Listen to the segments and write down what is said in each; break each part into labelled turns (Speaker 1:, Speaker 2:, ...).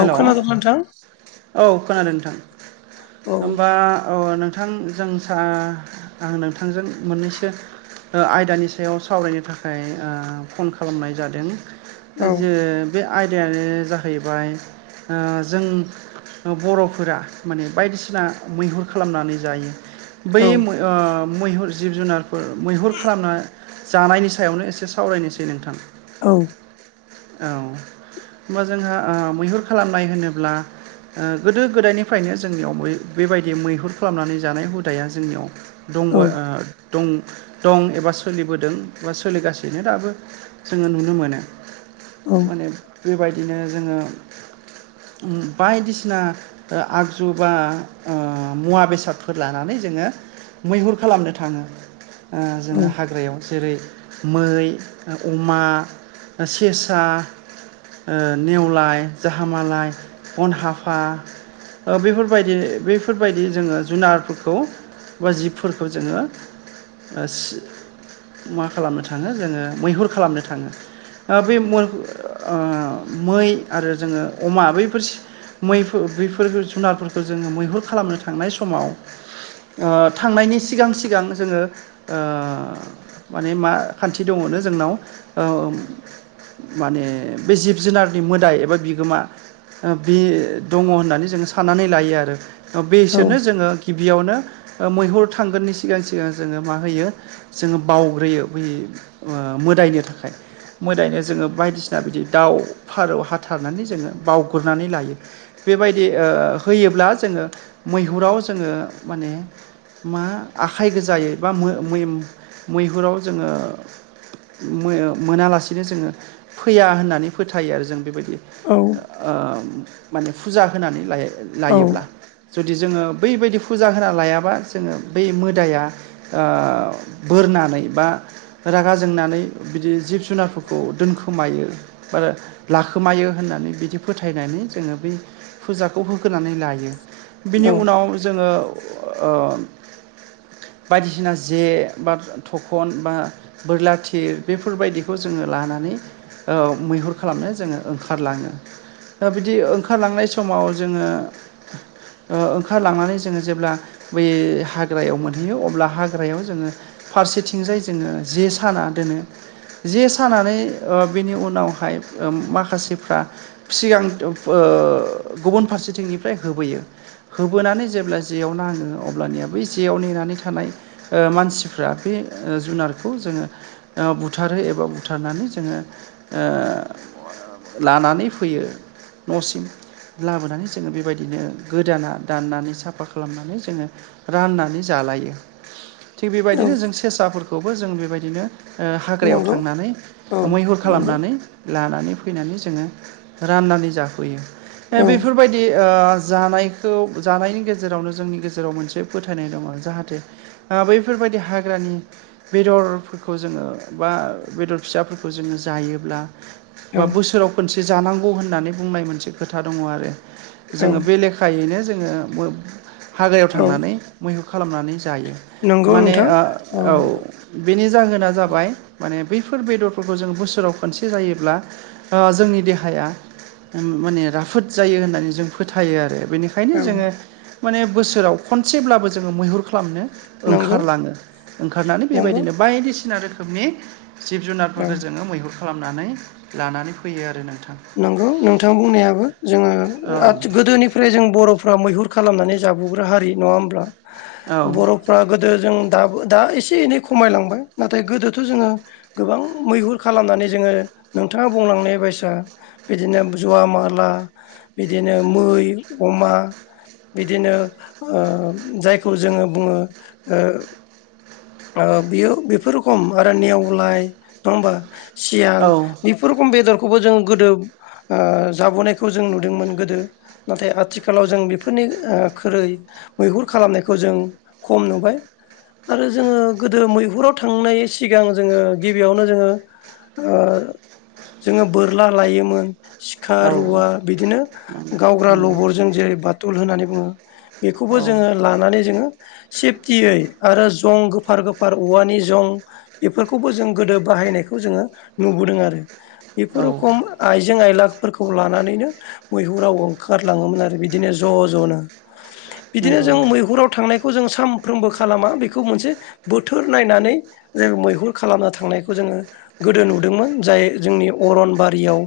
Speaker 1: औ खोनादों नोंथां
Speaker 2: औ खोनादों नोंथां
Speaker 1: औ
Speaker 2: होमबा औ नोंथ नोंथांजों स आं नोंथांजों मोननैसो आयदानि सायाव सावरायनो थाखाय फन खालामनाय जादों
Speaker 1: औ
Speaker 2: जे बे आयदायानो जाहैबाय जों बरफोरा माने बायदिसिना मैहुर खालामनानै जायो बै
Speaker 1: औ
Speaker 2: ओ मैहुर जिब जुनारफोर मैहुर खालामना जानायनि सायावनो एसे सावरायनोसै नोंथां
Speaker 1: औ
Speaker 2: औ होनबा जोंहा मैहुर खालामनाय होनोब्ला गोदो गोदायनिफ्रायनो जोंनियाव बेबायदि मैहुर खालामनानै जानाय हुदाया जोंनियाव
Speaker 1: औ
Speaker 2: दंबो ओ दं दं एबा सोलिबोदों बा सोलिगासिनो दाबो जोंङो नुनो मोनो
Speaker 1: औ
Speaker 2: माने बेबायदिनो जोंङो बायदिसिना आगजु बा मुवा बेसादफोर लानानै जों जोो मैहुर खालामनो थाङो जोंङो
Speaker 1: औ
Speaker 2: हाग्रायाव जेरै मै अमा सेसा नेवलाय जाहामालाय अन हाफा बेफोरबायदि बेफोरबायदि जोंङो जुनारफोरखौ बा जिफोरखौ जोंङो मा खालामनो थांङो जोंङो मैहुर खालामनो थांङो बे मै आरो जोंङो अमा बैफोर मैफोरो बेफोर जुनारफोरखौ जोङो मैहुर खालामनो थांनाय समाव थांनायनि सिगां सिगां जोङो माने मा खान्थि दङमोन। जोंनाव माने बे जिब जुनारनि मोदाय एबा बिगोमा बे दङ होननानै जोंङो सानो। नानै लायो आरो बेसोरनो जोङो गिबियावनो मैहुर थांगोननि सिगां सिगां जोङो मा होयो जोङो बावग्रोयो बै मोदायनो थाखाय मोदायनो जोङो बायदिसिना बिदि दाउ फारौ हाथारनानै जोङो बावग्रनानै लायो बेबायदि होयोब्ला जों जो मैहुराव जोङो माने मा आखाइ गोजाय बा मैहुराव जोङो मोनालासिनो जोङो फैया होननानै फोथायो आरो जों बेबायदि
Speaker 1: औ
Speaker 2: माने फुजा होनानै लाय
Speaker 1: औ
Speaker 2: लायोब्ला जुदि जदि जोङो बैबायदि फुजा होना लायाबा जोङो बै मोदाया बोरनानै नानै बा रागा जोंनानै बिदि जिब जुनारफोरखौ दोनखोमायो ब लाखोमायो होननानै बिदि फोथायनानै जोङो बै फुजाखौ होगोनानै लायो बिनि उनाव जोङो बायदिसिना जे बा थखन बा बोरला थिर बेफोरबायदिखौ जोङो लानानै मैहुर खालामनो जोङो ओंखारलाङो बिदि ओंखारलांनाय समाव जोङो ओंखारलांनानै जोङो जेब्ला बै हाग्रायाव मोनहैयो अब्ला हाग्रायाव जोङो फारसेथिंजाय जोङो जे सानानै दोनो जे सानानै बेनि उनाव बेवहाय माखासेफ्रा सिगां गुबुन फारसेथिंनिफ्राय होबोयो होबोनानै जेब्ला जेयाव नाङो अब्लानिया बै जेयाव नेनानै थानाय मानसि बे जुनारखौ जोङो बुथारो एबा बुथारनानै जोङो लानानै फैयो न'सिम लाबोनानै जोङो बेबायदिनो गोदाना दाननानै साफा खालामनानै जोङो राननानै जा लायो थिग
Speaker 1: औ
Speaker 2: बेबायदिनो जों सेसाफोरखौबो जों बेबायदिनो हाग्रायाव
Speaker 1: नंगौ
Speaker 2: थांनानै
Speaker 1: औ
Speaker 2: मैहुर
Speaker 1: नंगौ
Speaker 2: खालामनानै लानानै फैनानै जोङो राननानै जाफैयो
Speaker 1: औ
Speaker 2: बेफोरबायदि जानायखौ जानायनि गेजेरावनो जोंनि गेजेराव मोनसे फोथायनाय दङ जाहाथे बैफोर बेफोरबायदि हाग्रानि बेदरफोरखौ जोङो बा बेदर फिसाफोरखौ जोङो जायो अब्ला बा बोसोराव खनसे जानांगौ होननानै बुंनाय मोनसे खोथा दङ आरो
Speaker 1: औ
Speaker 2: जोङो बे लेखायैनो जोङो हाग्रायाव
Speaker 1: औ
Speaker 2: थांनानै मैहुर खालामनानै ज जायो
Speaker 1: नंगौ
Speaker 2: माने
Speaker 1: नोंथां
Speaker 2: औ बेनि जाहोना जाबाय माने बैफोर बेदरफोरखौ जोङो बोसोराव खनसे जायोब्ला जोंनि देहाया माने राफोद जायो होननानै जों फोथायो आरो। बेनिखायनो
Speaker 1: औ
Speaker 2: जोङो माने बोसोराव खनसेब्लाबो जोङो मैहुर खा खालामनो
Speaker 1: नंगौ
Speaker 2: ओंखारलाङो ओंखारनानै
Speaker 1: नंगौ
Speaker 2: बेबायदिनो बायदिसिना रोखोमनि जिब
Speaker 1: औ
Speaker 2: जुनारफोरखौ जोङो मैहुर खालामनानै लानानै फैयो आरो नोंथां।
Speaker 1: नंगौ नोंथां बुंनायाबो जोङो
Speaker 2: औ
Speaker 1: गोदोनिफ्राय जों बर'फ्रा मैहुर खालामनानै जाबोग्रा हारि नङा होनब्ला
Speaker 2: औ
Speaker 1: बर'फ्रा गोदो जों दाबो दा एसे एनै खमायलांबाय नाथाय गोदोथ' जोङो गोबां मैहुर खालामनानै जोङो नोंथाङा बुंलांनाय बायसा बिदिनो जवा माला बिदिनो मै अमा बिदिनो जायखौ जोङो बुङो बेयो बेफोर रोखोम आरो नेवलाय नङा होमबा सियाल बेफोर रोखोम बेदरखौबो जोङो गोदो जाबोनायखौ जों नुदोंमोन गोदो नाथाय आथिखालाव जों बेफोरनि ख्रै मैहुर खालामनायखौ जों खम नुबाय आरो। जोङो गोदो मैहुराव थांनाय सिगां जोङो गिबियावनो जोङो ओ जोङो बोरला लायोमोन। सिखा
Speaker 2: औ
Speaker 1: रुवा बिदिनो गावग्रा
Speaker 2: नंगौ
Speaker 1: लबरजों जेरै बाथुल होननानै बुङो। बेखौबो
Speaker 2: औ
Speaker 1: जोङो लानानै जोङो सेफटियै आरो जं गोफार गोफार औवानि जं बेफोरखौबो जों गोदो बाहायनायखौ जोङो नुबोदों आरो।
Speaker 2: औ
Speaker 1: बेफोर रखम आइजें आइला फोरखौ लानानैनो मैहुराव ओंखारलाङोमोन आरो बिदिनो ज' ज'नो। बिदिनो
Speaker 2: नंगौ
Speaker 1: जों मैहुराव थांनायखौ जों सानफ्रोमबो खालामा बि खौ मोनसे बोथोर नायनानै जों मैहुर खालामनो थांनायखौ जोङो गोदो नुदोंमोन जा य जोंनि अरनबारियाव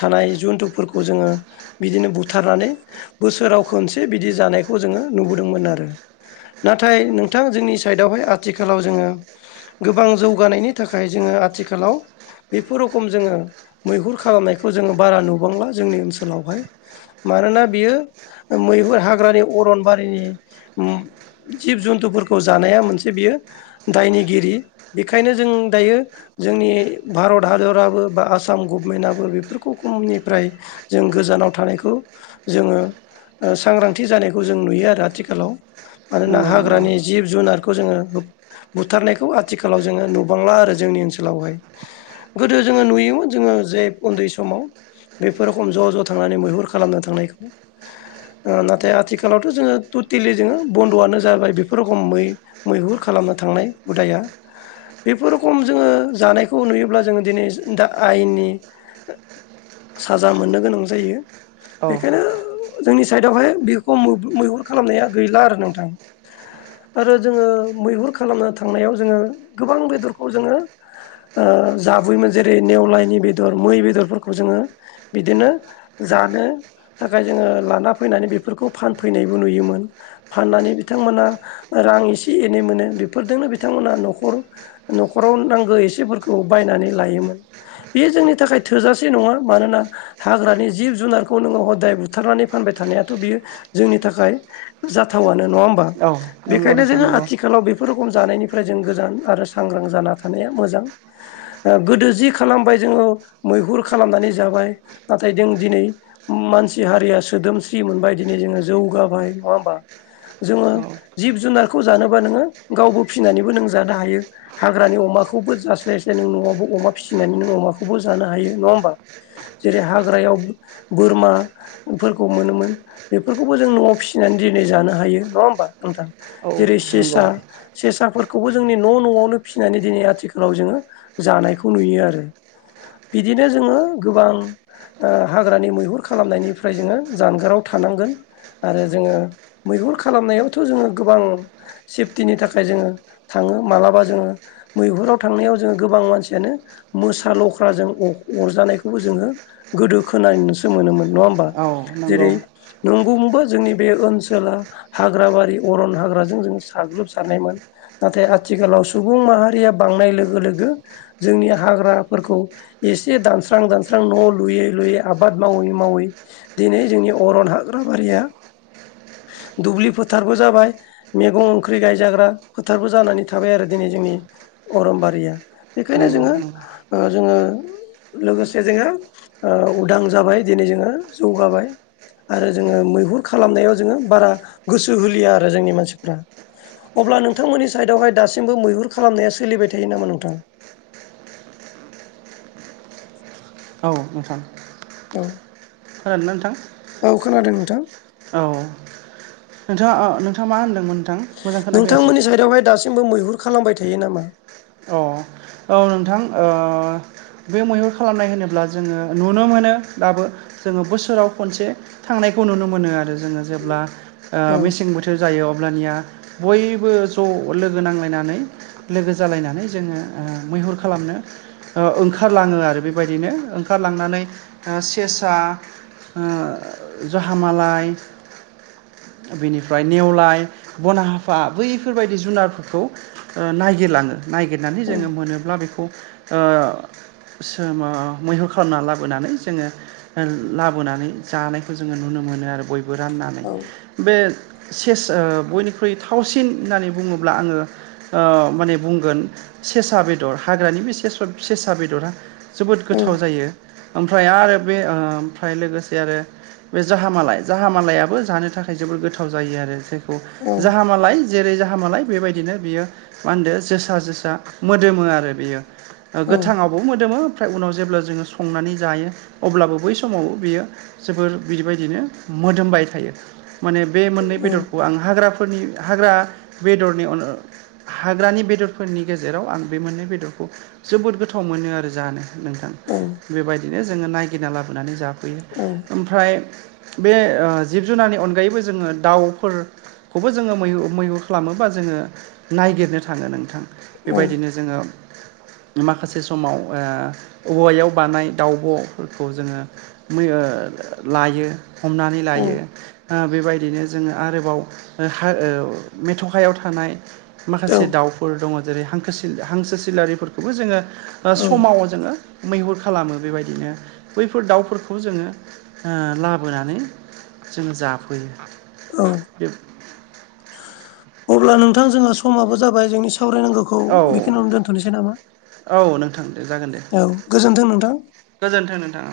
Speaker 1: थानाय जुन्थुफोरखौ जोङो बिदिनो बुथारनानै बोसोराव खनसे बिदि जानायखौ जोङो नुबोदोंमोन आरो नाथाय नोंथां जोंनि साइदआवहाय आथिखालाव जोङो गोबां जौगानायनि थाखाय जोङो आथिखालाव बेफोर रखम जोङो मैहुर खालामनायखौ जोङो बारा नुबांला जोंनि ओनसोलावहाय मानोना बियो मैहुर हाग्रानि अरनबारिनि उम जिब जुन्थुफोरखौ जानाया मोनसे बियो दायनिगिरि बेनिखायनो जों दायो जोंनि भारत हादराबो बा आसाम गभमेन्टआबो बेफोरखौ खमनिफ्राय जों गोजानाव थानायखौ जोङो ओ सांग्रांथि जानायखौ जों नुयो आरो आथिखालाव मानोना
Speaker 2: नंगौ नंगौ
Speaker 1: हाग्रानि जिब जुनारखौ जोङो बुथारनायखौ आथिखालाव जोङो नुबांला आरो जोंनि ओनसोलाव हाय। गोदो जोङो नुयोमोन जोङो जे उन्दै समाव बेफोर खम ज' ज' थांनानै मैहुर खालामनो थांनायखौ ओ नाथाय आथिखालावथ' जोङो टटेलि जोङो बन्द'आनो जाबाय बि फोर रखमै मैहुर खालामनो थांनाय हुदाया बेफोर खम जोङो जानायखौ नुयोब्ला जोङो दिनै दा आयेननि साजा मोननो गोनां जायो।
Speaker 2: औ
Speaker 1: बेखायनो जोंनि साइडआवहाय बेखो मोब मैहुर खालामनाया गैला आरो नोंथां।
Speaker 2: [inaudible]
Speaker 1: आरो जोङो मैहुर खालामनो थांनायाव जोङो गोबां बेदरखौ जोङो ओ जाबोयोमोन जेरै नेवलायनि बेदर मै बेदरफोरखौ जोङो बिदिनो जानो थाखाय जोङो लाना फैनानै बेफोरखौ फानफैनायबो नुयोमोन। फाननानै बिथांमोना रां एसे एनै मोनो बेफोरदोंनो बिथांमोना न'खर न'खराव नांगैय एसेफोरखौ बायनानै लोयोन बे जोंनि थाखाय थोजासे नङा मानोना हाग्रानि जिब जिब जुनारखौ नोङो हदाय बुथारनानै फानबाय थानायाथ' बियो जोंनि थाखाय जाथावनो नङा हो बा
Speaker 2: औ नंगौ
Speaker 1: बेखायनो
Speaker 2: नोंथां
Speaker 1: जोङो
Speaker 2: नंगौ
Speaker 1: आथिखालाव बेफोर खम जानायनिफ्राय जों गोजान आरो सांग्रां जाना थानाया मोजां। ओ गोदो जि खालामबाय जोङो मैहुर खालामनानै जाबाय नाथाय जों दिनै मानसि हारिया सोदोमस्रिमोन बायदिनो जोङो जौगाबाय नङा होमबा। जोङो
Speaker 2: औ
Speaker 1: जिब जुनारखौ जानोबा नोङो गावबो फिसिनानैबो नों जानो हायो हाग्रानि अमाखौ खौबो जास्लायस्लाय नों न'आवबो अमा फिसिनानै नों अमाखौबो जानो हायो ‌। नङा होमबा जेरै हाग्रायाव बोरमाफोरखौ मोनोमोन बेफोरखौबो जों न'आव फिसिनानै दिनै जानो हायो। नङा होमबा नोंथां
Speaker 2: औ
Speaker 1: जेरै
Speaker 2: नंगौ
Speaker 1: सेसा सेसाफोरखौबो जोंनि न' न'आवनो फिसिनानै दिनै आथि खालाव जोङो जानायखौ नुयो आरो बिदिनो जोङो गोबां ओ हाग्रानि मैहुर खालामनायनिफ्राय जोङो जानगाराव थानांगोन। आरो जोङो मैहुर खालामनायावथ' जोङो गोबां सेफटिनि थाखाय जोङो थाङो मालाबा जोङो मै हुराव थांनायाव जोङो गोबां मानसियानो मोसा लख्राजों अ-अरजानायखौबो जोङो गोदो खोनानसो मोनोमोन नङा होमबा
Speaker 2: औ नंगौ
Speaker 1: जेरै नंगौनोबा जोंनि बे ओनसोला हाग्राबारि अरन हाग्राजों जों साग्लोब सारनायमोन नाथाय आथिखालाव सुबुं माहारिया बां नाय लोगो लोगो जोंनि हाग्राफोरखौ एसे दानस्रां दानस्रां न' लुयै लुयै बे आबाद मावै मावै दिनै जोंनि अरन हाग्राबारिया
Speaker 2: [inaudible]
Speaker 1: दुब्लि फोथारबो जाबाय मैगं ओंख्रि गायजाग्रा फोथारबो जानानै थाबाय आरो दिनै जोंनि अरमबारिया बेखायनो
Speaker 2: नंगौ
Speaker 1: जोङो
Speaker 2: नंगौ
Speaker 1: ओ जोङो लोगोसे जोङो ओ उदां जाबाय दिनै जोङो जौगाबाय आरो जोङो मैहुर खालामनायाव जोङो बारा गोसो होलिया आरो जोंनि मानसिफ्रा अब्ला नोंथांमोननि साइदआवहाय दासिमबो मैहुर खालामनाया सोलिबाय थायो नामा नोंथां?
Speaker 2: [inaudible]
Speaker 1: औ
Speaker 2: खोनादों ना नोंथां
Speaker 1: थां
Speaker 2: औ नोंथाङा आ नोंङा मा होनदों
Speaker 1: नोंथांमोननि साइडआवहाय दासिमबो मैहुर खालामबाय थायो नामा?
Speaker 2: अ औ नोंथां ओ बे मैहुर खालामनाय होनोब्ला जोङो नुनो मोनो दाबो जोङो बोसोराव खनसे थांनाय खौ नुनो मोनो आरो जोङो जेब्ला ओ
Speaker 1: औ
Speaker 2: मेसें बोथोर जायो अब्लानिया बयबो ज' लोगो नांलायनानै लोगोसे जालायनानै जोङो मैहुर खालामनो ओ ओंखारलाङो आरो बेबायदिनो ओंखारांनानै सेसा ओ जाहामालाय [inaudible] बिनिफ्राय नेवलाय बनाहाफा बैफोरबायदि जुनारफोरखौ नागिरलाङो नायगिरनानै
Speaker 1: औ
Speaker 2: जोङो मोनोब्ला बेखौ ओ सोमो मैहुर खालामना लाबोनानै जोङो लाबोनानै जानायखौ जोङो नुनो मोनो नुनो मोनो आरो बयबो राननानै
Speaker 1: औ
Speaker 2: बे सेस बयनिख्रुइ थावसिन होननानै बुङोब्ला आङो ओ माने बुंगोन सेसा बेदर हाग्रानि बे सेसा बेदरा जोबोद गोथाव
Speaker 1: औ
Speaker 2: जायो ओमफ्राय आरो बे ओमफ्राय लोगोसे आरो बे जाहामालाय जाहामालायाबो जानो थाखाय जोबोर गोथाव जायो आरो जे
Speaker 1: औ
Speaker 2: जाहामालाय जेरै जाहामालाय बेबायदिनो बियो मा होनदो जोसा जोसा मोदोमो आरो बियो
Speaker 1: औ
Speaker 2: गोथाङावबो मोदोमो ओमफ्राय उनाव जेब्ला जोङो संनानै जायो अब्लाबो बै समाव बियो जोबोर बिदिबायदिनो मोदोमबाय थायो माने बे मोननै
Speaker 1: औ
Speaker 2: बेदरखौ आं हाग्राफोरनि हाग्रा बेदरनि हाग्रानि बे बेदरफोरनि गेजेराव आं बे मोननै बेदरखौ जोबोद गोथाव मोनो आरो जानो नोंथां बेबायदिनो जोङो नायगिना लाबोनानै जाफैयो
Speaker 1: औ
Speaker 2: ओमफ्राय बे जिब जुनारनि अनगायैबो जोङो दाउफोर खौबो जोङो मै मैहुर खालामोबा जोङो नायागिरनो थाङो नों बेबायदिनो जोङो माखासे समाव औवायाव बानाय दाउब'फोरखौ जोङो मै लायो हमनानै
Speaker 1: औ
Speaker 2: लायो ओ बेबायदिनो जोङो आरोबाव मेथ'खायाव थानाय माखासे दाउफोर दङ जेरै हांखोसो हांसो सिलारिफोरखौबो जोङो
Speaker 1: औ
Speaker 2: समाव जोङो मैहुर खालामो बेबायदिनो बैफोर दाउफोरखौ जोङो ओ लाबोनानै जों जाफैयो
Speaker 1: औ अब्ला नोंथां जोंहा समाबो जाबाय जोंनि सावरायनांगौखौ
Speaker 2: औ
Speaker 1: बेखिनियावनो दोनथ'नोसै नामा
Speaker 2: औ नोंथां दे जागोन दे
Speaker 1: औ गोजोन्थों नोंथां।
Speaker 2: गोजोनथों नोंथां